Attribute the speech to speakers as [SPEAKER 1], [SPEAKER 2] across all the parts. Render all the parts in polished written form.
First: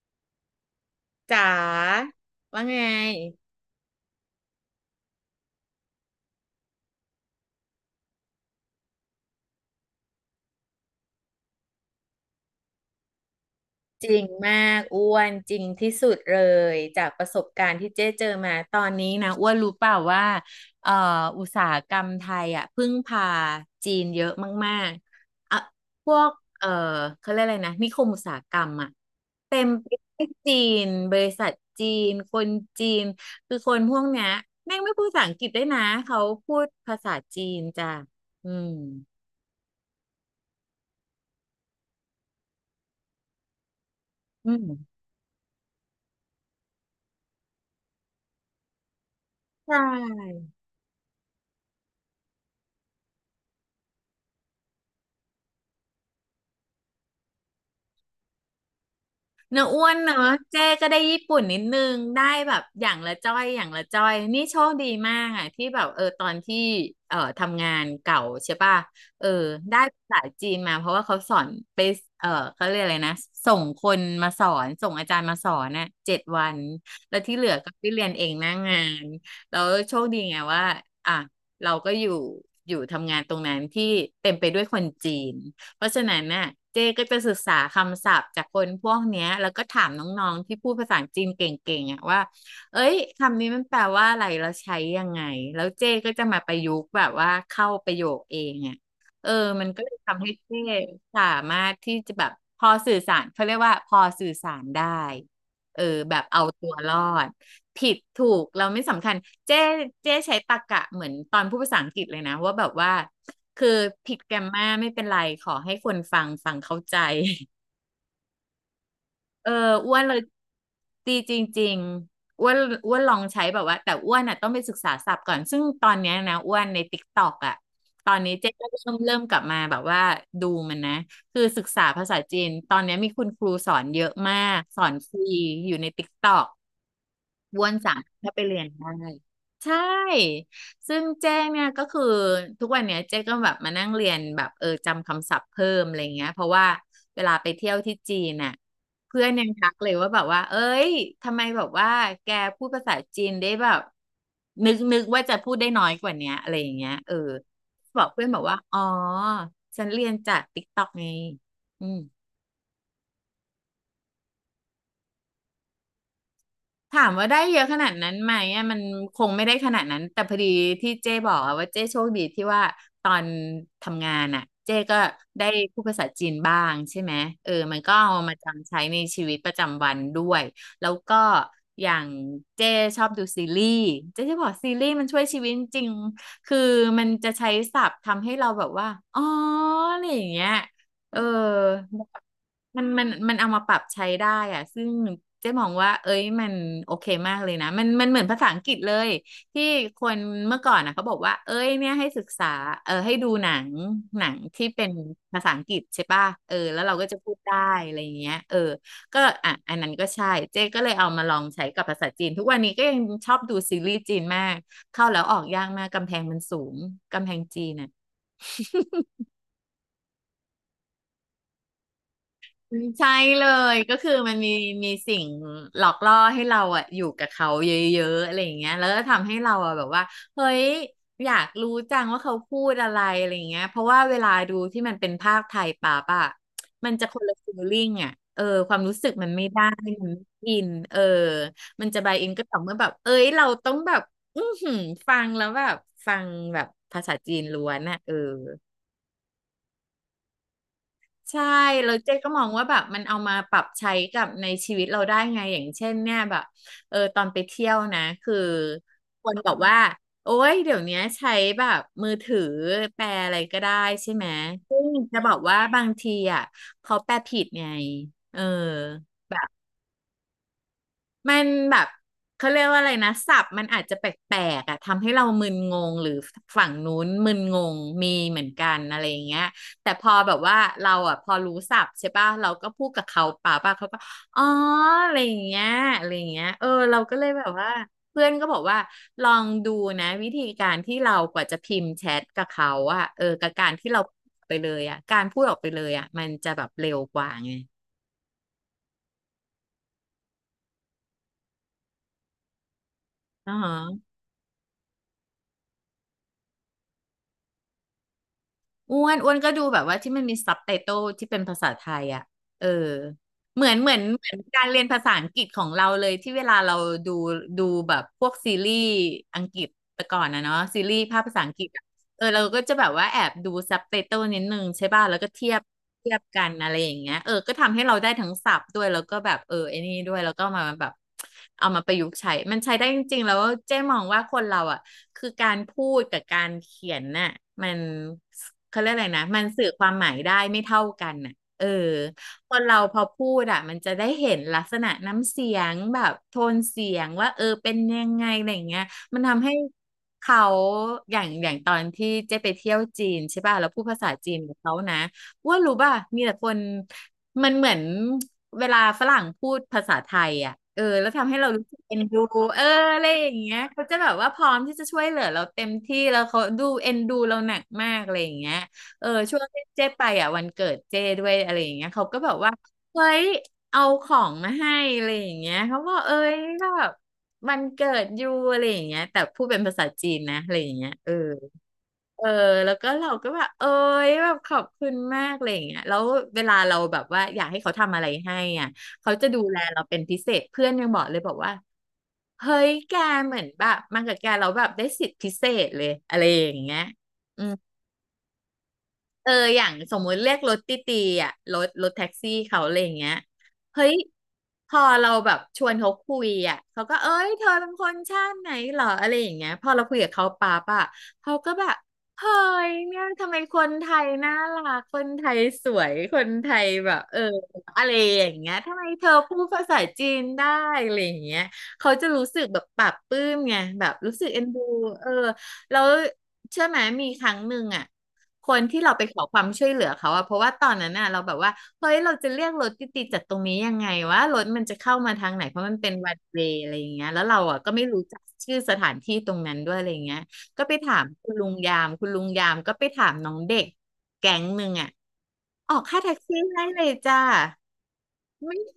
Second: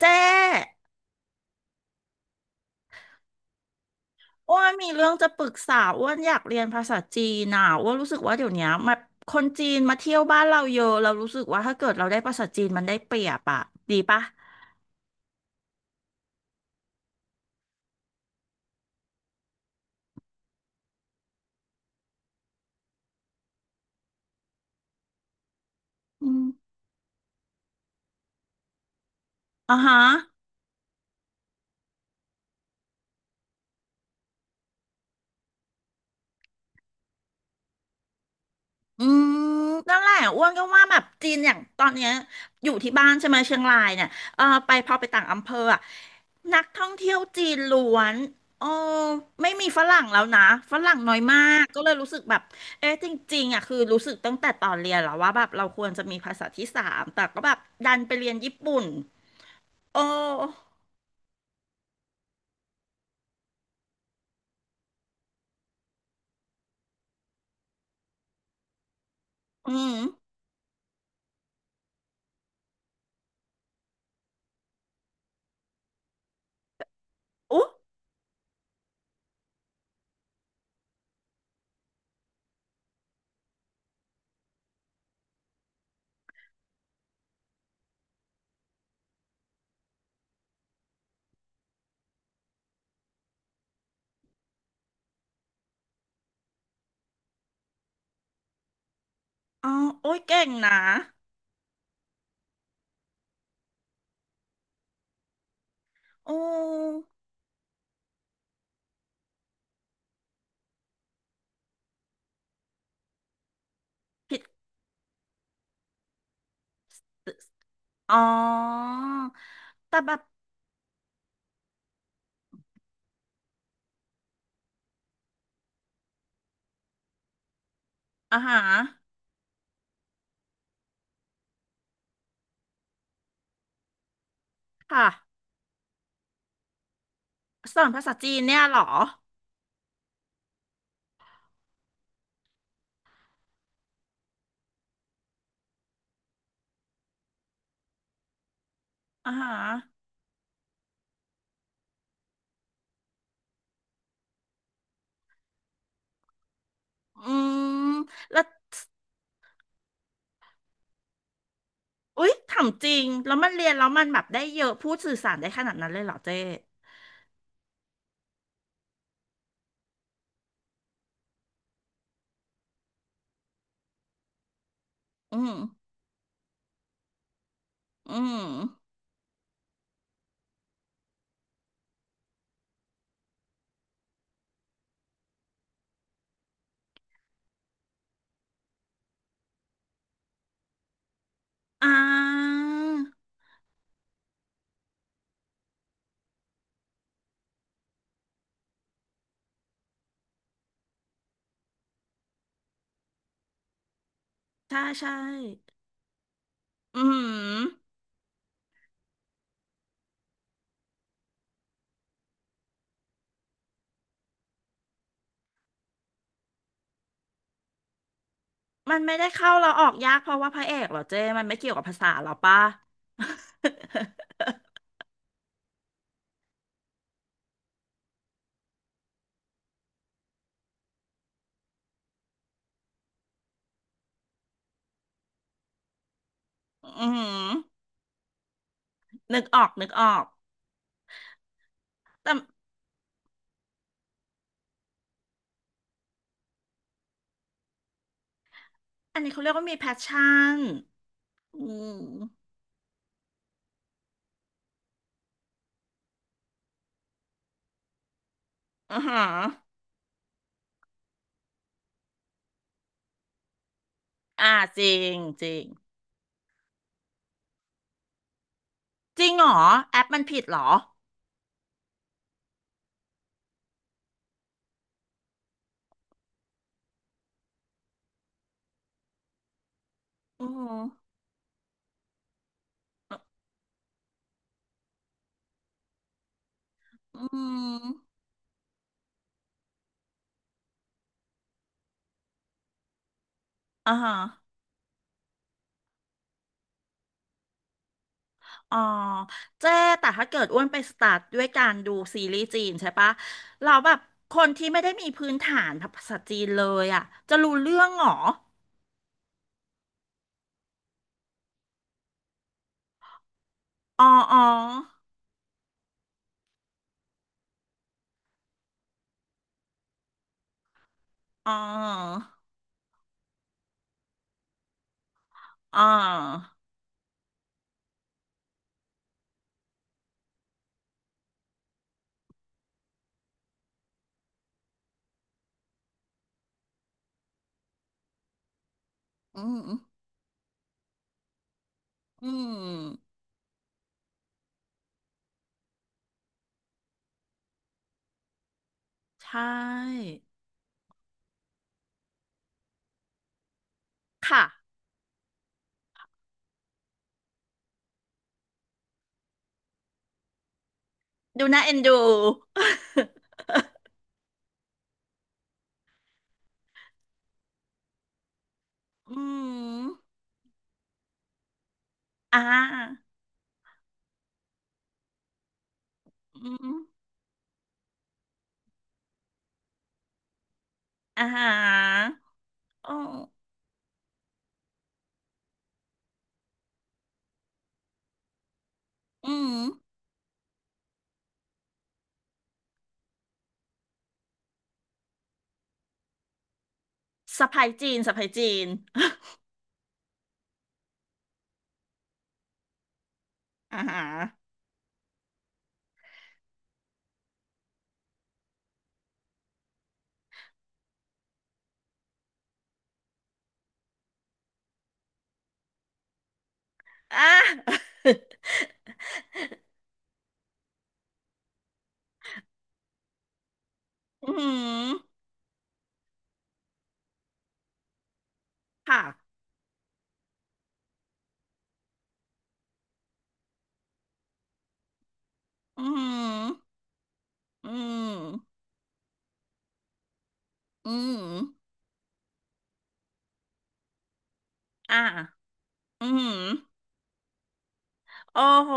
[SPEAKER 1] เจ๊
[SPEAKER 2] จ๋าว่าไง
[SPEAKER 1] อ้วนมีเรื่องจะปรึกษาอ้วนอยากเรียนภาษาจีนน่ะอ้วนรู้สึกว่าเดี๋ยวเนี้ยมาคนจีนมาเที่ยวบ้านเราเยอะเรารู้สึกว่าถ้าเกิดเราได้ภาษาจีนมันได้เปรียบอะดี
[SPEAKER 2] จริ
[SPEAKER 1] ปะ
[SPEAKER 2] งมากอ้วนจริงที่สุดเลยจากประสบการณ์ที่เจ๊เจอมาตอนนี้นะอ้วนรู้เปล่าว่าเอ่ออุตสาหกรรมไทยอ่ะพึ่งพาจีนเยอะมากๆอ่ะพว
[SPEAKER 1] อื
[SPEAKER 2] ก
[SPEAKER 1] ม
[SPEAKER 2] เอ่อเขาเรียกอะไรนะนิคมอุตสาหกรรมอ่ะเต็ม
[SPEAKER 1] อ่ะ
[SPEAKER 2] ไป
[SPEAKER 1] ฮะ
[SPEAKER 2] ด้วยจีนบริษัทจีนคนจีนคือคนพวกเนี้ยแม่งไม่พูดภาษาอังกฤษด้วยนะเขาพูดภาษาจีนจ้ะอืม
[SPEAKER 1] อืมนั่นแหละอ้วนก็ว่าแบบจีนอย่างตอนเนี้ยอยู่ที่บ้านใช่ไหมเชียงรายเนี่ยเออ
[SPEAKER 2] อื
[SPEAKER 1] ไปพอ
[SPEAKER 2] ม
[SPEAKER 1] ไปต่างอำเภออะนักท่องเที่ยวจีนล้วนโอ้ไม่มี
[SPEAKER 2] ใช
[SPEAKER 1] ฝรั่งแล้วนะ
[SPEAKER 2] ่
[SPEAKER 1] ฝรั่งน้อยมากก็เลยรู้สึกแบบเอ๊ะจริงๆอะคือรู้สึกตั้งแต่ตอนเรียนแล้วว่าแบบเราควรจะมีภาษาที่สามแต่ก็แบบดันไปเรียนญี่ปุ่น
[SPEAKER 2] เนื้ออ้ว
[SPEAKER 1] โอ
[SPEAKER 2] นเนอะเจ๊
[SPEAKER 1] ้
[SPEAKER 2] ก็ได้ญี่ปุ่นนิดนึงได้แบบอย่างละจ้อยอย่างละจ้อยนี่โชคดีมากอ่ะที่แบบเออตอนที่ทำงานเก่าใช่ป่ะเออ
[SPEAKER 1] อื
[SPEAKER 2] ได้
[SPEAKER 1] ม
[SPEAKER 2] ภาษาจีนมาเพราะว่าเขาสอนไปเออเขาเรียกอะไรนะส่งคนมาสอนส่งอาจารย์มาสอนน่ะ7 วันแล้วที่เหลือ
[SPEAKER 1] อุ๊ย
[SPEAKER 2] ก็ไปเรียนเองหน้างานแล้วโชคดีไงว่าอ่ะเราก็อยู่อยู่ทำงานตรงนั้นที่เต็มไปด้วยคนจีน เพราะฉะนั้นน่ะเจ๊ก็จะศึกษาคำศัพท์จากคนพวกเนี้ยแล้วก็ถามน้องๆที่พูดภาษาจีนเก่งๆอ่ะว่าเอ้ยคำนี้มันแปลว่าอะไรเราใช้ยังไงแล้วเจ๊ก็จะมาประยุกต์แบบว่าเข้าประโยคเองอ่ะเออมั
[SPEAKER 1] อ๋
[SPEAKER 2] น
[SPEAKER 1] อ
[SPEAKER 2] ก็เลย
[SPEAKER 1] โอ้ย
[SPEAKER 2] ทำให้
[SPEAKER 1] เก่ง
[SPEAKER 2] เจ๊
[SPEAKER 1] นะ
[SPEAKER 2] สามารถที่จะแบบพอสื่อสารเขาเรียกว่าพอสื่อสารได้เออแบบ
[SPEAKER 1] โอ
[SPEAKER 2] เอาตัวร
[SPEAKER 1] ้
[SPEAKER 2] อดผิดถูกเราไม่สำคัญเจ๊เจ๊ใช้ตรรกะเหมือนตอนพูดภาษาอังกฤษเลยนะว่าแบบว่า คือผิดแกร
[SPEAKER 1] ผิด
[SPEAKER 2] มมาไม่เป็นไรขอให้คนฟังฟังเข้าใจ
[SPEAKER 1] อ๋อ
[SPEAKER 2] เอออ้
[SPEAKER 1] แต่
[SPEAKER 2] วน
[SPEAKER 1] แบ
[SPEAKER 2] เลย
[SPEAKER 1] บ
[SPEAKER 2] ดีจริงๆอ้วนลองใช้แบบว่าแต่อ้วนอ่ะต้องไปศึกษาศัพท์ก่อนซึ่งตอนเนี้ยนะอ้วนในติ๊กตอกอ่ะตอนนี้
[SPEAKER 1] อา
[SPEAKER 2] เจ๊
[SPEAKER 1] ฮะ
[SPEAKER 2] ก็เริ่มกลับมาแบบว่าดูมันนะคือศึกษาภาษาจีนตอนเนี้ยมีคุณครูสอนเยอะมากสอน
[SPEAKER 1] ค่ะ
[SPEAKER 2] ฟรีอยู่ในติ๊กตอก บ้วน
[SPEAKER 1] สอน
[SPEAKER 2] สาม
[SPEAKER 1] ภาษาจี
[SPEAKER 2] ถ้า
[SPEAKER 1] น
[SPEAKER 2] ไป
[SPEAKER 1] เนี่
[SPEAKER 2] เรีย
[SPEAKER 1] ย
[SPEAKER 2] น
[SPEAKER 1] เหรอ
[SPEAKER 2] ได้ใช่ซึ่งเจ้เนี่ยก็คือทุกวันเนี้ยเจ้ก็แบบมานั่งเรียนแบบเออจำคำศัพท์เพิ่มอะไรเงี้ยเพราะว่าเวลาไปเที่ยวที่จีนน่ะเพื่อ
[SPEAKER 1] อ่า
[SPEAKER 2] นยัง
[SPEAKER 1] ฮะ
[SPEAKER 2] ทักเลยว่าแบบว่าเอ้ยทำไมแบบว่าแกพูดภาษาจีนได้แบบนึกว่าจะพูดได้น้อยกว่าเนี้ยอะไรอย่างเงี้ยเออ
[SPEAKER 1] อืม
[SPEAKER 2] บอกเพื่อนบ
[SPEAKER 1] แล้
[SPEAKER 2] อก
[SPEAKER 1] ว
[SPEAKER 2] ว่าอ๋อฉันเรียนจากติ๊กต็อกไงอืม
[SPEAKER 1] อุ๊ยถามจริง แล้วมันเรียนแล้วมันแบบได้เยอะพูดสื่อสารได้ขนาดนั้นเลยเหรอเจ๊
[SPEAKER 2] ถามว่าได้เยอะขนาดนั้นไหมอ่ะมันคงไม่ได้ขนาดนั้นแต่พอดีที่เจ้บอกอะว่าเจ้โชคดีที่ว่าตอนทำงานอ่ะเจ้ก็
[SPEAKER 1] อื
[SPEAKER 2] ได้
[SPEAKER 1] ม
[SPEAKER 2] พูดภาษาจีนบ้างใช่ไหมเออมันก็เอา
[SPEAKER 1] อื
[SPEAKER 2] มา
[SPEAKER 1] ม
[SPEAKER 2] จำใช้ในชีวิตประจำวันด้วยแล้วก็อย่างเจ้ชอบดูซีรีส์เจ้จะบอกซีรีส์มันช่วยชีวิตจริงคือมันจะใช้ศัพท์ทำให้เราแบบว่าอ๋ออะไรอย่างเงี้ยเออ
[SPEAKER 1] อ่า
[SPEAKER 2] มันเอามาปรับใช้ได้อะซึ่งเจ๊มองว่าเอ้ยมันโอเคมากเลยนะ มันเหมือนภาษาอังกฤษเลยที่คนเมื่อก่อนนะเขาบอกว่าเอ้ยเนี่ยให้ศึกษาเออให้ดูหนังหนังที่
[SPEAKER 1] ใช่
[SPEAKER 2] เป็น
[SPEAKER 1] ใช่
[SPEAKER 2] ภาษาอังกฤษใช่ป่ะเออแล้วเรา
[SPEAKER 1] อื
[SPEAKER 2] ก็
[SPEAKER 1] ม
[SPEAKER 2] จะพูดได้อะไรอย่างเงี้ยเออก็อ่ะอันนั้นก็ใช่เจ๊ก็เลยเอามาลองใช้กับภาษาจีนทุกวันนี้ก็ยังชอบดูซีรีส์จีนมากเข้าแล้วออกยากมากกำแพงมันสูงกำแพงจีนอ่ะ
[SPEAKER 1] มันไม่ได้เข้าเราออกยากเพราะว่าพระเอกเหรอเจ๊มันไม่เกี่ยวกับภาษาเหรอปะ
[SPEAKER 2] ใช่เลยก็คือมันมีมีสิ่งหลอกล่อให้เราอะอยู่กับเขาเยอะๆอะไรอย่างเงี้ยแล้วก็ทำให้เราอะแบบว่าเฮ้ยอยากรู้จังว่าเขาพูดอะไรอะไรอย่างเงี้ยเพราะว่าเวลาดูที่มันเป็นภาคไทยป่๊ป่ะ มันจะ
[SPEAKER 1] อื
[SPEAKER 2] คนละ
[SPEAKER 1] ม
[SPEAKER 2] ฟีลลิ่งอะเออความรู้สึกมัน
[SPEAKER 1] นึ
[SPEAKER 2] ไม่
[SPEAKER 1] กอ
[SPEAKER 2] ได้
[SPEAKER 1] อกนึกอ
[SPEAKER 2] มัน
[SPEAKER 1] อก
[SPEAKER 2] ไม่อินเออมันจะบายอิน
[SPEAKER 1] แต่
[SPEAKER 2] ก็ต่อเมื่อแบบเอ้ยเราต้องแบบอื้อหือฟังแล้วแบบฟังแบบภาษาจีนล้วนอะเออ
[SPEAKER 1] อันนี้เขาเรียกว่ามีแพชชั่น
[SPEAKER 2] ใช่
[SPEAKER 1] อืม
[SPEAKER 2] แล้วเจ๊ก็มองว่าแบบมันเอามาปรับใช้กับในชีวิตเราได้ไง อย่างเช่นเนี่ยแบบ เออตอนไปเที่ยวนะ คือ
[SPEAKER 1] อ่าฮะ
[SPEAKER 2] คนบอกว่าโอ๊ยเดี๋ยวเนี้ยใช้แบบมือถือแปลอะไรก็ได้ใช่ไหม
[SPEAKER 1] อ่า
[SPEAKER 2] ซึ่
[SPEAKER 1] จ
[SPEAKER 2] ง
[SPEAKER 1] ริง
[SPEAKER 2] จะบอก
[SPEAKER 1] จริ
[SPEAKER 2] ว่า
[SPEAKER 1] ง
[SPEAKER 2] บางทีอ่ะเขาแปลผิดไง เออ
[SPEAKER 1] จริง
[SPEAKER 2] แบ
[SPEAKER 1] เหร
[SPEAKER 2] บ
[SPEAKER 1] อแอปมันผิดเหรอ
[SPEAKER 2] มันแบบเขาเรียกว่าอะไรนะศัพท์มันอาจจะแปลกๆอ่ะทำให้เรามึนงงหรือฝั่งนู้นมึนงงมีเหมือนกันอะไรอย่างเงี้ยแต่พอแบบ
[SPEAKER 1] อื
[SPEAKER 2] ว่า
[SPEAKER 1] ม
[SPEAKER 2] เราอ่ะพอรู้ศัพท์ใช่ป่ะเราก็พูดกับเขาป่าป่ะเขาก็อ๋ออะไรอย่างเงี้ยอะไรอย่างเงี้ยเออเราก็
[SPEAKER 1] อื
[SPEAKER 2] เลยแบบว่า
[SPEAKER 1] ม
[SPEAKER 2] เพื่อนก็บอกว่าลองดูนะวิธีการที่เรากว่าจะพิมพ์แชทกับเขาอ่ะเออกับการที่
[SPEAKER 1] อ่า
[SPEAKER 2] เรา
[SPEAKER 1] ฮะ
[SPEAKER 2] ไปเลยอ่ะการพูดออกไปเลยอ่ะมันจะแบบเร็วกว่าไง
[SPEAKER 1] อ๋อเจ๊แต่ถ้าเกิดอ้วนไปสตาร์ทด้วยการดูซีรีส์จีนใช่ปะ
[SPEAKER 2] อ๋
[SPEAKER 1] เราแบบ
[SPEAKER 2] อ
[SPEAKER 1] คนที่ไม่ได้มีพื้นฐานภาษาจีนเลยอ่ะจะรู้เรื่องเหรอ
[SPEAKER 2] อ้วนก็ดูแบบว่าที่มันมีซับไตเติลที่เป็นภาษาไทยอ่ะเออ เหมือนเหมือน
[SPEAKER 1] อ๋อ
[SPEAKER 2] เหมือ
[SPEAKER 1] อ๋
[SPEAKER 2] น
[SPEAKER 1] อ
[SPEAKER 2] การเรียนภาษาอังกฤษของเราเลยที่เวลาเราดูดูแบบพวกซีรีส์อังกฤษแต่ก่อนนะเนาะซีรีส์ภาคภาษา
[SPEAKER 1] อ๋
[SPEAKER 2] อั
[SPEAKER 1] อ
[SPEAKER 2] งกฤษ เออเราก็จะแบบว่าแอบดูซับไตเติลนิดนึงใช่ป่ะแล้วก็เทียบ
[SPEAKER 1] อ๋อ
[SPEAKER 2] เทียบกันอะไรอย่างเงี้ยเออก็ทำให้เราได้ทั้งศัพท์ด้วยแล้วก็แบบเออไอ้นี่ด้วยแล้วก็มาแบบเอามาประยุกต์ใช้มันใช้ได้จริงๆแล้วเจ๊มองว่าคนเราอ่ะคือการพูดกับการเขียนน่ะมันเขาเรียกอะไรนะมั
[SPEAKER 1] อื
[SPEAKER 2] นสื่
[SPEAKER 1] ม
[SPEAKER 2] อความหมายได้ไม่เท่ากันน่ะเออ
[SPEAKER 1] อื
[SPEAKER 2] คนเราพอ
[SPEAKER 1] ม
[SPEAKER 2] พูดอ่ะมันจะได้เห็นลักษณะน้ำเสียงแบบโทนเสียงว่าเออเป็นยังไงอะไรอย่างเงี้ย มัน
[SPEAKER 1] ใช
[SPEAKER 2] ทำให้
[SPEAKER 1] ่
[SPEAKER 2] เขาอย่างอย่างตอนที่เจ๊ไปเที่ยวจีนใช่ป่ะแล้วพูดภาษาจีน
[SPEAKER 1] ค่ะ
[SPEAKER 2] กับเขานะว่ารู้ป่ะมีแต่คนมันเหมือนเวลาฝรั่งพูดภาษาไทยอ่ะเออแล้วทำให้
[SPEAKER 1] ดู
[SPEAKER 2] เรา
[SPEAKER 1] น่า
[SPEAKER 2] รู้
[SPEAKER 1] เอ็
[SPEAKER 2] สึ
[SPEAKER 1] น
[SPEAKER 2] ก
[SPEAKER 1] ดู
[SPEAKER 2] เอ็นดูเอออะไรอย่างเงี้ยเขาจะแบบว่าพร้อมที่จะช่วยเหลือเราเต็มที่แล้วเขาดูเอ็นดูเราหนักมากอะไรอย่างเงี้ยเออ
[SPEAKER 1] อื
[SPEAKER 2] ช่วงที่
[SPEAKER 1] ม
[SPEAKER 2] เจ๊ไปอ่ะวันเกิดเจ๊ด้วยอะไรอย่างเงี้ยเขาก็แบบ
[SPEAKER 1] อ่
[SPEAKER 2] ว่าเฮ้
[SPEAKER 1] า
[SPEAKER 2] ยเอาของมาให้อะไรอย่างเงี้ยเขาบอกเอ้ย
[SPEAKER 1] อื
[SPEAKER 2] ก็
[SPEAKER 1] ม
[SPEAKER 2] แบบ มันเกิดอยู่อะไรอย่างเงี้ยแต่พูดเป็นภาษาจีนนะอะไรอย่างเงี้ยเออ
[SPEAKER 1] อ่า
[SPEAKER 2] เออแล้วก็
[SPEAKER 1] อ๋อ
[SPEAKER 2] เราก็แบบเอ้ยแบบขอบคุณมากอะไรอย่างเงี้ยแล้วเวลาเราแบบว่าอยากให้เขาทำอะไรให้อ่ะเขาจะ
[SPEAKER 1] อื
[SPEAKER 2] ดู
[SPEAKER 1] ม
[SPEAKER 2] แลเราเป็นพิเศษเพื่อนยังบอกเลยบอกว่าเฮ้ยแกเหมือนแบบมากับแกเราแล้วแบบได้สิทธิพิเศษเลยอะไรอย่างเงี้ยอื
[SPEAKER 1] สะใภ้จีนสะใภ้จีน
[SPEAKER 2] เอออย่างสมมุติเรียกรถตี้ตีอ่ะรถแท็กซี่เขาอะไรอย่างเงี้ย
[SPEAKER 1] อ่า
[SPEAKER 2] เฮ้
[SPEAKER 1] ฮ
[SPEAKER 2] ย
[SPEAKER 1] ะ
[SPEAKER 2] พอเราแบบชวนเขาคุยอ่ะเขาก็เอ้ยเธอเป็นคนชาติไหนเหรออะไรอย่างเงี้ยพอเราคุยกับเขาปั๊บอ่ะเขาก็แบบเฮ้ยเนี่ยทำไมคนไทยน่ารักคนไทยสวยคนไทยแบบเออ
[SPEAKER 1] อ่
[SPEAKER 2] อะ
[SPEAKER 1] ะ
[SPEAKER 2] ไรอย่างเงี้ยทำไมเธอพูดภาษาจีนได้อะไรอย่างเงี้ยเขาจะรู้สึกแบบปลาบปลื้มไงแบบรู้สึ
[SPEAKER 1] อื
[SPEAKER 2] กเอ็นดู
[SPEAKER 1] ม
[SPEAKER 2] เออแล้วเชื่อไหมมีครั้งหนึ่งอ่ะ คนที่เรา
[SPEAKER 1] ค่ะ
[SPEAKER 2] ไปขอความช่วยเหลือเขาอะเพราะว่าตอนนั้นน่ะเราแบบว่าเฮ้ยเราจะเรียกรถติดๆจากตรงนี้ยังไงว่ารถมันจะเข้ามาทางไหนเพราะมัน
[SPEAKER 1] อื
[SPEAKER 2] เป็นวันเวย์อะไร
[SPEAKER 1] ม
[SPEAKER 2] อย่างเงี้ยแล้วเราอะ
[SPEAKER 1] อื
[SPEAKER 2] ก็ไม่รู้จักชื่
[SPEAKER 1] ม
[SPEAKER 2] อสถานที่ตรงนั้นด้วยอะไรอย่างเงี้ยก็ไป
[SPEAKER 1] อื
[SPEAKER 2] ถามคุณ
[SPEAKER 1] ม
[SPEAKER 2] ลุงยามคุณลุงยามก็ไปถามน้องเด็กแก๊งหนึ่งอะ
[SPEAKER 1] อ่า
[SPEAKER 2] ออกค่า
[SPEAKER 1] อื
[SPEAKER 2] แท็ก
[SPEAKER 1] ม
[SPEAKER 2] ซี่ให้เลยจ้า
[SPEAKER 1] โอ้
[SPEAKER 2] ไม่
[SPEAKER 1] โห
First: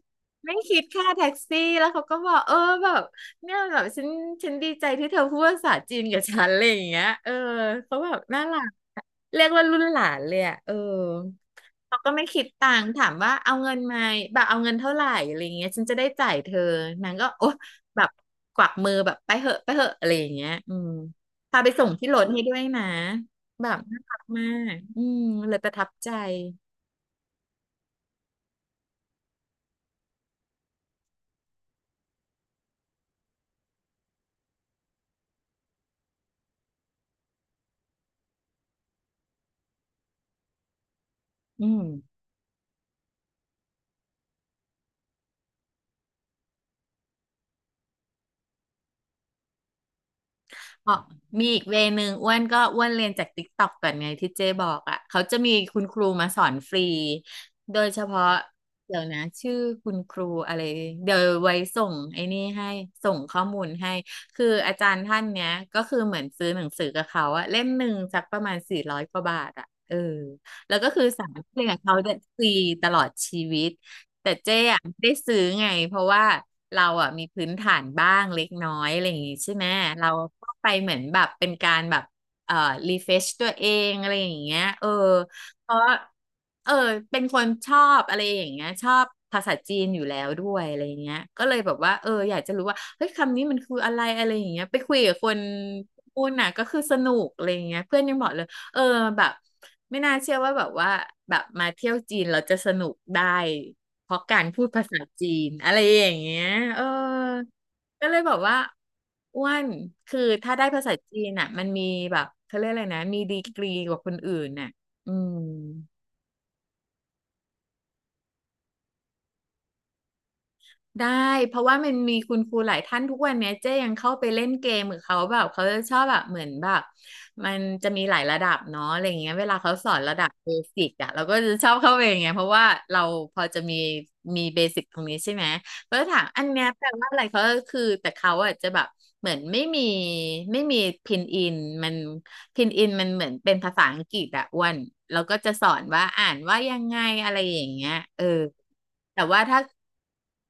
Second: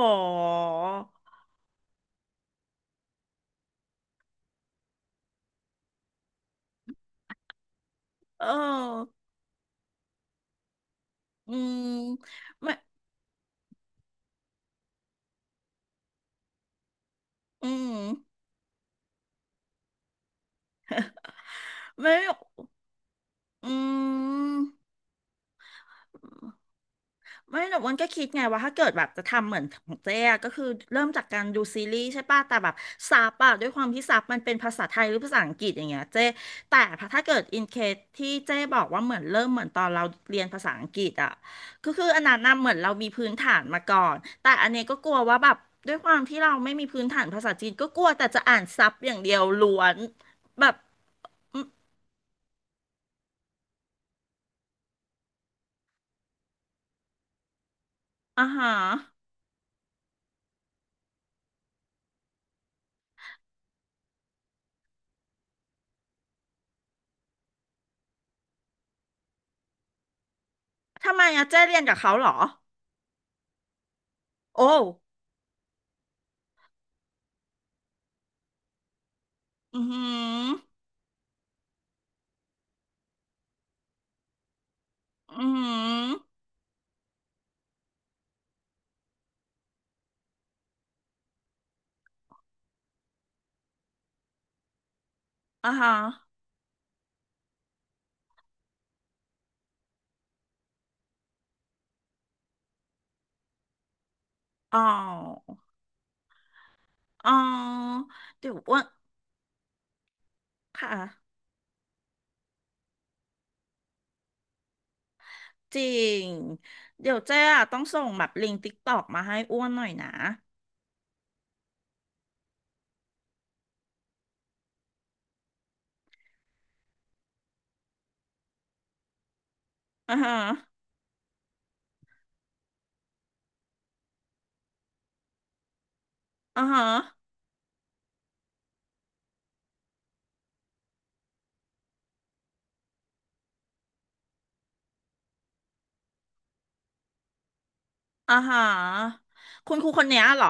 [SPEAKER 2] ไม่คิดค่าแท็กซี่แล้วเขาก็บอกเออแบบเนี่ยแบบฉันดีใจที่เธอพูดภาษาจีนกับฉันอะไรอย่างเงี้ยเออเขาแบบน่า
[SPEAKER 1] เออ
[SPEAKER 2] รัก เรียกว่ารุ่นหลานเลยอ่ะเออ
[SPEAKER 1] อืม
[SPEAKER 2] เขาก็ไม่คิดตั
[SPEAKER 1] ไม่
[SPEAKER 2] งค์ถามว่าเอาเงินไหมาแบบเอาเงินเท่าไหร่อะไรเงี้ยฉันจะได้จ่ายเธอนางก็โอ๊ะ
[SPEAKER 1] อืม
[SPEAKER 2] แบบกวักมือแบบไปเหอะไปเหอะอะไรอย่างเงี้ยอืมพาไปส่งที่
[SPEAKER 1] ไม่
[SPEAKER 2] รถให้ด้วยนะ แบ
[SPEAKER 1] อื
[SPEAKER 2] บน่ารักมา
[SPEAKER 1] ม
[SPEAKER 2] กอืมเลยประทับใจ
[SPEAKER 1] ไม่แต่อ้วันก็คิดไงว่าถ้าเกิดแบบจะทำเหมือนของเจ๊อะก็คือเริ่มจากการดูซีรีส์ใช่ป่ะแต่แบบซับอะด้วยความที่ซับมันเป็นภาษาไทยหรือภาษาอังกฤษอย่างเงี้ยเจ๊แต่ถ้าเกิดอินเคสที่เจ๊บอกว่าเหมือนเริ่มเหมือนตอนเราเรียนภาษาอังกฤษอะ
[SPEAKER 2] อืม
[SPEAKER 1] ก็คืออันนั้นน่ะเหมือนเรามีพื้นฐานมาก่อนแต่อันเนี้ยก็กลัวว่าแบบด้วยความที่เราไม่มีพื้นฐานภาษาจีนก็กลัวแต่จะอ่านซับอย่างเดียวล้วนแบบ
[SPEAKER 2] อ๋อมี
[SPEAKER 1] อ
[SPEAKER 2] อี
[SPEAKER 1] ม
[SPEAKER 2] กเวนึงอ้วนก็อ้วนเรียนจากติ๊กต็อกก่อนไงที่เจ๊บอกอ่ะเขาจะมีคุณครูมาสอนฟรีโดยเฉพาะ
[SPEAKER 1] อ่าฮะ
[SPEAKER 2] เดี๋ยวนะชื่อคุณครูอะไรเดี๋ยวไว้ส่งไอ้นี่ให้ส่งข้อมูลให้คืออาจารย์ท่านเนี้ยก็คือเหมือนซื้อหนังสือกับเขาอะเล่มหนึ่งสักประมาณ400กว่าบาทอะเออแล้วก็คือ
[SPEAKER 1] ทำไม
[SPEAKER 2] สามาร
[SPEAKER 1] อะ
[SPEAKER 2] ถ
[SPEAKER 1] เจ๊
[SPEAKER 2] เรียน
[SPEAKER 1] เรี
[SPEAKER 2] กับ
[SPEAKER 1] ยนกั
[SPEAKER 2] เขา
[SPEAKER 1] บ
[SPEAKER 2] ได้
[SPEAKER 1] เขาเหรอ
[SPEAKER 2] ฟรีตลอดชีวิต แต่เจ๊
[SPEAKER 1] โอ้
[SPEAKER 2] อะไม่ได้ซื้อไงเพราะว่าเราอะมีพื้นฐานบ้างเล็กน้อยอะไรอย่างงี้ใช่ไหม
[SPEAKER 1] อือหื
[SPEAKER 2] เรา
[SPEAKER 1] อ
[SPEAKER 2] ก็ไปเหมือนแบบเป็นการแบบเอ่อรีเฟชตัวเองอะไรอย่างเงี้ยเออ
[SPEAKER 1] อือหื
[SPEAKER 2] เพราะ
[SPEAKER 1] อ
[SPEAKER 2] เออเป็นคนชอบอะไรอย่างเงี้ยชอบภาษาจีนอยู่แล้วด้วยอะไรอย่างเงี้ยก็เลยแบบว่าเอออยากจะรู้ว่าเฮ้ยคำนี้มันคืออะไรอะไรอย่างเงี้ยไปคุยกับคน
[SPEAKER 1] อ่าฮะ
[SPEAKER 2] พูดน่ะก็คือสนุกอะไรอย่างเงี้ยเพื่อนยังบอกเลย เออแบบไม่น่าเชื่อว่าแบบว่าแบบมาเที่ยวจีนเราจะสนุกได้เพราะการพูด
[SPEAKER 1] อ๋อ
[SPEAKER 2] ภาษาจีนอะไรอย่างเงี้ยเออ
[SPEAKER 1] อ๋อ
[SPEAKER 2] ก็เลยบอก
[SPEAKER 1] เดี๋ยว
[SPEAKER 2] ว่า
[SPEAKER 1] อ้วน
[SPEAKER 2] อ้วนคือถ้าได้ภา
[SPEAKER 1] ค่ะ
[SPEAKER 2] ษาจีนอ่ะมันมีแบบเขาเรียกอะไรนะมีดีกรีกว่าคนอื่นน่ะอืม
[SPEAKER 1] จริง เดี๋ยวเจ๊อะต้องส่งแบบลิงก์ติ๊กตอกมาให้อ้วนหน่อยนะ
[SPEAKER 2] ได้เพราะว่ามันมีคุณครูหลายท่านทุกวันเนี้ยเจ๊ยังเข้าไปเล่นเกมกับเขาแบบเขาจะชอบแบบเหมือนแบบมันจะมีหลายระดับเนาะอะไรอย่างเงี้ยเวลาเขาสอนระ
[SPEAKER 1] อ่า
[SPEAKER 2] ดับ
[SPEAKER 1] ฮะ
[SPEAKER 2] เบสิกอะเราก็จะชอบเข้าไปอย่างเงี้ยเพราะว่าเราพอจะมีมีเบสิกตรงนี้ใช่ไหมก็จะถามอัน
[SPEAKER 1] อ่า
[SPEAKER 2] เนี้ยแป
[SPEAKER 1] ฮะ
[SPEAKER 2] ลว่าอะไรเขาก็คือแต่เขาอะจะแบบเหมือนไม่มีพินอินมันพินอินมันเหมือนเป็นภาษาอังกฤษอะอ้วนเราก็จะสอนว่าอ่านว่ายังไงอะไรอย่างเงี้ย
[SPEAKER 1] อ่าฮะ
[SPEAKER 2] แต่ว่าถ้า
[SPEAKER 1] คุณครูคนเนี้ยเหรอ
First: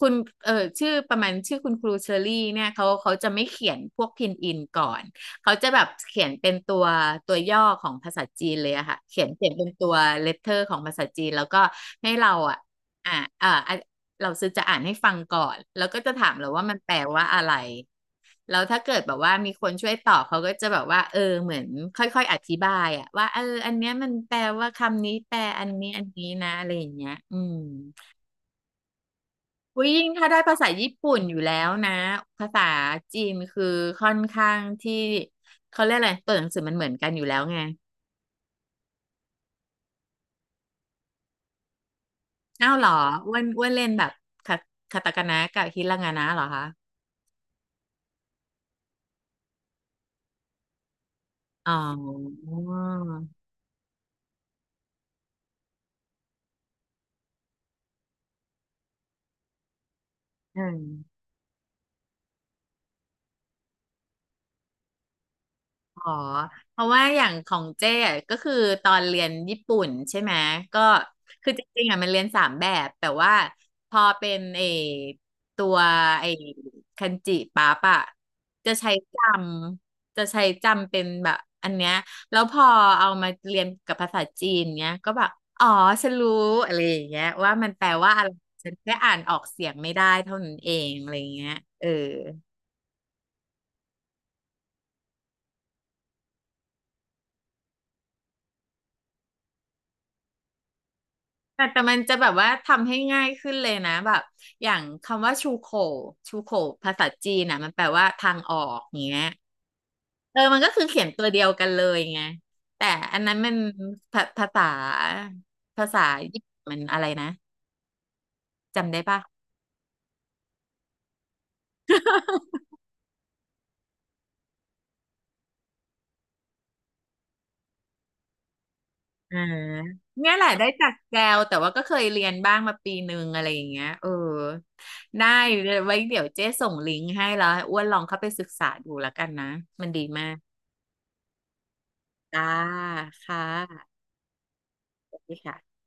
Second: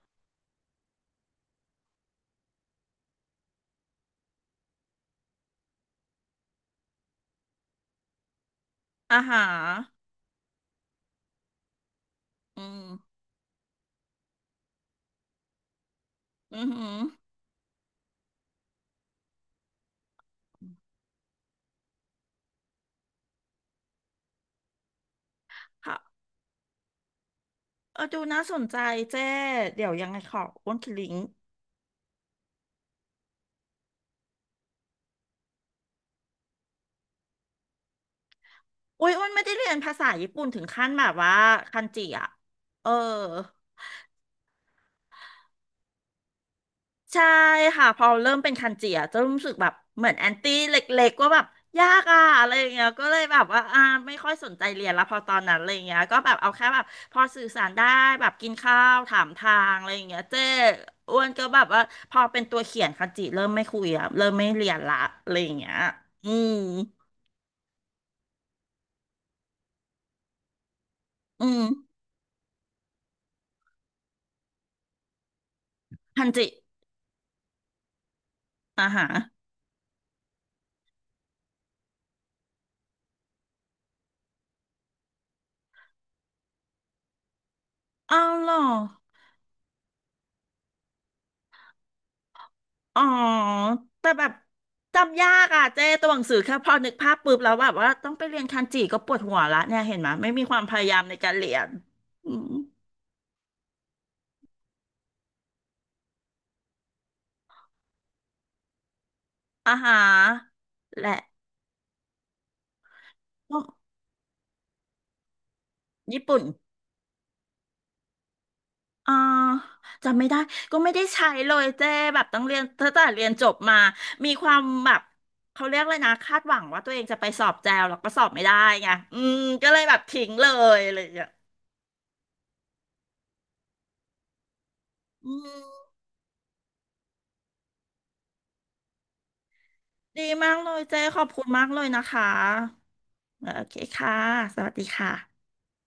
[SPEAKER 2] คุณเออชื่อประมาณชื่อคุณครูเชอรี่เนี่ยเขาจะไม่เขียนพวกพินอินก่อนเขาจะแบบเขียนเป็นตัวตัวย่อของภาษาจีนเลยอะค่ะ
[SPEAKER 1] อ่า
[SPEAKER 2] เขียน
[SPEAKER 1] ฮะ
[SPEAKER 2] เขียนเป็นตัวเลตเตอร์ของภาษาจีนแล้วก็ให้เราอะ
[SPEAKER 1] อืม
[SPEAKER 2] อ่าอ่าอ่ะเราซื้อจะอ่านให้ฟังก่อนแล้วก็จะถามเรา
[SPEAKER 1] อื
[SPEAKER 2] ว่า
[SPEAKER 1] อ
[SPEAKER 2] มันแป
[SPEAKER 1] หื
[SPEAKER 2] ล
[SPEAKER 1] อ
[SPEAKER 2] ว่าอะไรแล้วถ้าเกิดแบบว่ามีคนช่วยตอบเขาก็จะแบบว่าเหมือนค่อยๆอธิบายอะว่าอันเนี้ยมันแปลว่าคำนี้แปลอันนี้อัน
[SPEAKER 1] ค่ะ
[SPEAKER 2] นี้นะอะไรอย่างเงี้ยอืม
[SPEAKER 1] เออดูน่าสนใจเจ๊
[SPEAKER 2] อุ๊
[SPEAKER 1] เดี๋
[SPEAKER 2] ย
[SPEAKER 1] ยว
[SPEAKER 2] ยิ่
[SPEAKER 1] ยั
[SPEAKER 2] ง
[SPEAKER 1] งไง
[SPEAKER 2] ถ้า
[SPEAKER 1] ข
[SPEAKER 2] ได้
[SPEAKER 1] อ
[SPEAKER 2] ภาษา
[SPEAKER 1] อ้วนค
[SPEAKER 2] ญี่
[SPEAKER 1] ดลิ
[SPEAKER 2] ปุ่
[SPEAKER 1] ง
[SPEAKER 2] น
[SPEAKER 1] ก์
[SPEAKER 2] อยู่แล้วนะภาษาจีนคือค่อนข้างที่เขาเรียกอะไรตัวหนังสือมันเหมือนกันอยู่แล้วไง
[SPEAKER 1] อุ้ยอ้วนไม่ได้เรียนภาษาญี่ปุ่นถึงขั้นแบบว่าคันจิอ่ะ
[SPEAKER 2] อ้าวเห
[SPEAKER 1] เอ
[SPEAKER 2] ร
[SPEAKER 1] อ
[SPEAKER 2] ออ้วนเล่นแบบคาคาตาคานะกับฮิรางานะเหรอคะ
[SPEAKER 1] ใช่ค่ะพอเริ่มเป็นคันจิอะจะรู้สึกแบบเหมือนแอนตี้เล็กๆว่าแบบ
[SPEAKER 2] อ๋อ
[SPEAKER 1] ยากอะอะไรอย่างเงี้ยก็เลยแบบว่าอ่าไม่ค่อยสนใจเรียนละพอตอนนั้นอะไรอย่างเงี้ยก็แบบเอาแค่แบบพอสื่อสารได้แบบกินข้าวถามทางอะไรอย่างเงี้ยเจ้
[SPEAKER 2] อืม
[SPEAKER 1] อ้วนก็แบบว่าพอเป็นตัวเขียนคันจิเริ่มไม่คุยอะเริ่มไม่เรียนละอะไรอย่างเงี้ย
[SPEAKER 2] อ๋อ
[SPEAKER 1] อืม
[SPEAKER 2] เพราะว่าอย่างของเจ้อะก็คือตอนเรียนญี่ปุ่นใช่ไหมก็
[SPEAKER 1] อื
[SPEAKER 2] คือจ
[SPEAKER 1] ม
[SPEAKER 2] ริงๆอ่ะมันเรียนสามแบบแต่ว่าพอเป็นไอตัว
[SPEAKER 1] คั
[SPEAKER 2] ไอ
[SPEAKER 1] นจิ
[SPEAKER 2] คันจิปั๊บอะจะ
[SPEAKER 1] อ่า
[SPEAKER 2] ใช้
[SPEAKER 1] ฮะ
[SPEAKER 2] จจะใช้จำเป็นแบบอันเนี้ยแล้วพอเอามาเรียนกับภาษาจีนเนี้ยก็แบบอ๋อฉันรู้อะไรอย่างเงี้ยว่ามันแปลว่า
[SPEAKER 1] เอา
[SPEAKER 2] อะไร
[SPEAKER 1] เหรอ
[SPEAKER 2] ฉันแค่อ่านออกเสียงไม่ได้เท่านั้นเองอะไรอย่างเงี้ยเออ
[SPEAKER 1] อ๋อแต่แบบจำยากอ่ะเจ้ตัวหนังสือแค่พอนึกภาพปุ๊บแล้วแบบว่าต้องไปเรียนคันจิก็ปวดหัวละเนี่ยเห็นไหมยไม่มีความพยายามในการเรีย
[SPEAKER 2] แต่
[SPEAKER 1] น
[SPEAKER 2] แต่มันจะแบ
[SPEAKER 1] อื
[SPEAKER 2] บ
[SPEAKER 1] ม
[SPEAKER 2] ว่าทำให้ง่ายขึ้นเลยนะแบบอย่างคำว่าชูโขภาษาจีนนะมันแปลว่าทางออกอย่างเงี้ย
[SPEAKER 1] อาหาร
[SPEAKER 2] มันก็คือเขียน
[SPEAKER 1] และ
[SPEAKER 2] ตัวเดียวกันเลยไงแต่อันนั้นมั
[SPEAKER 1] พ
[SPEAKER 2] น
[SPEAKER 1] วก
[SPEAKER 2] ภาภาษาภาษา
[SPEAKER 1] ญี่ปุ่น
[SPEAKER 2] ญี่ปุ่นมันอะไรนะจำได้
[SPEAKER 1] อ่า
[SPEAKER 2] ปะ
[SPEAKER 1] จำไม่ได้ก็ไม่ได้ใช้เลยเจ้แบบต้องเรียนตั้งแต่เรียนจบมามีความแบบเขาเรียกเลยนะคาดหวังว่าตัวเองจะไปสอบแจวแล้วก็สอบไม่ได้ไงอืม
[SPEAKER 2] อ่า
[SPEAKER 1] ก็เลยแบบทิ้
[SPEAKER 2] เนี่
[SPEAKER 1] ง
[SPEAKER 2] ยแห
[SPEAKER 1] เล
[SPEAKER 2] ละได้
[SPEAKER 1] ย
[SPEAKER 2] จา
[SPEAKER 1] อะ
[SPEAKER 2] ก
[SPEAKER 1] ไรอย่า
[SPEAKER 2] แก
[SPEAKER 1] งเลยอ่ะ
[SPEAKER 2] วแต่ว่าก็เคยเรียนบ้างมาปีหนึงอะไรอย่างเงี้ยได้
[SPEAKER 1] อืม
[SPEAKER 2] ไว้เดี๋ยวเจ๊ส่งลิงก์ให้แล้วให้อ้วนลองเข้าไปศึกษาดูแล้วกันนะมันดี
[SPEAKER 1] ดี
[SPEAKER 2] มาก
[SPEAKER 1] มากเลยเจ้ขอบคุณมากเลยนะคะ
[SPEAKER 2] จ้าค่ะ
[SPEAKER 1] โอเคค่ะ สวัสดี
[SPEAKER 2] สวัสดี
[SPEAKER 1] ค่ะ
[SPEAKER 2] ค่ะ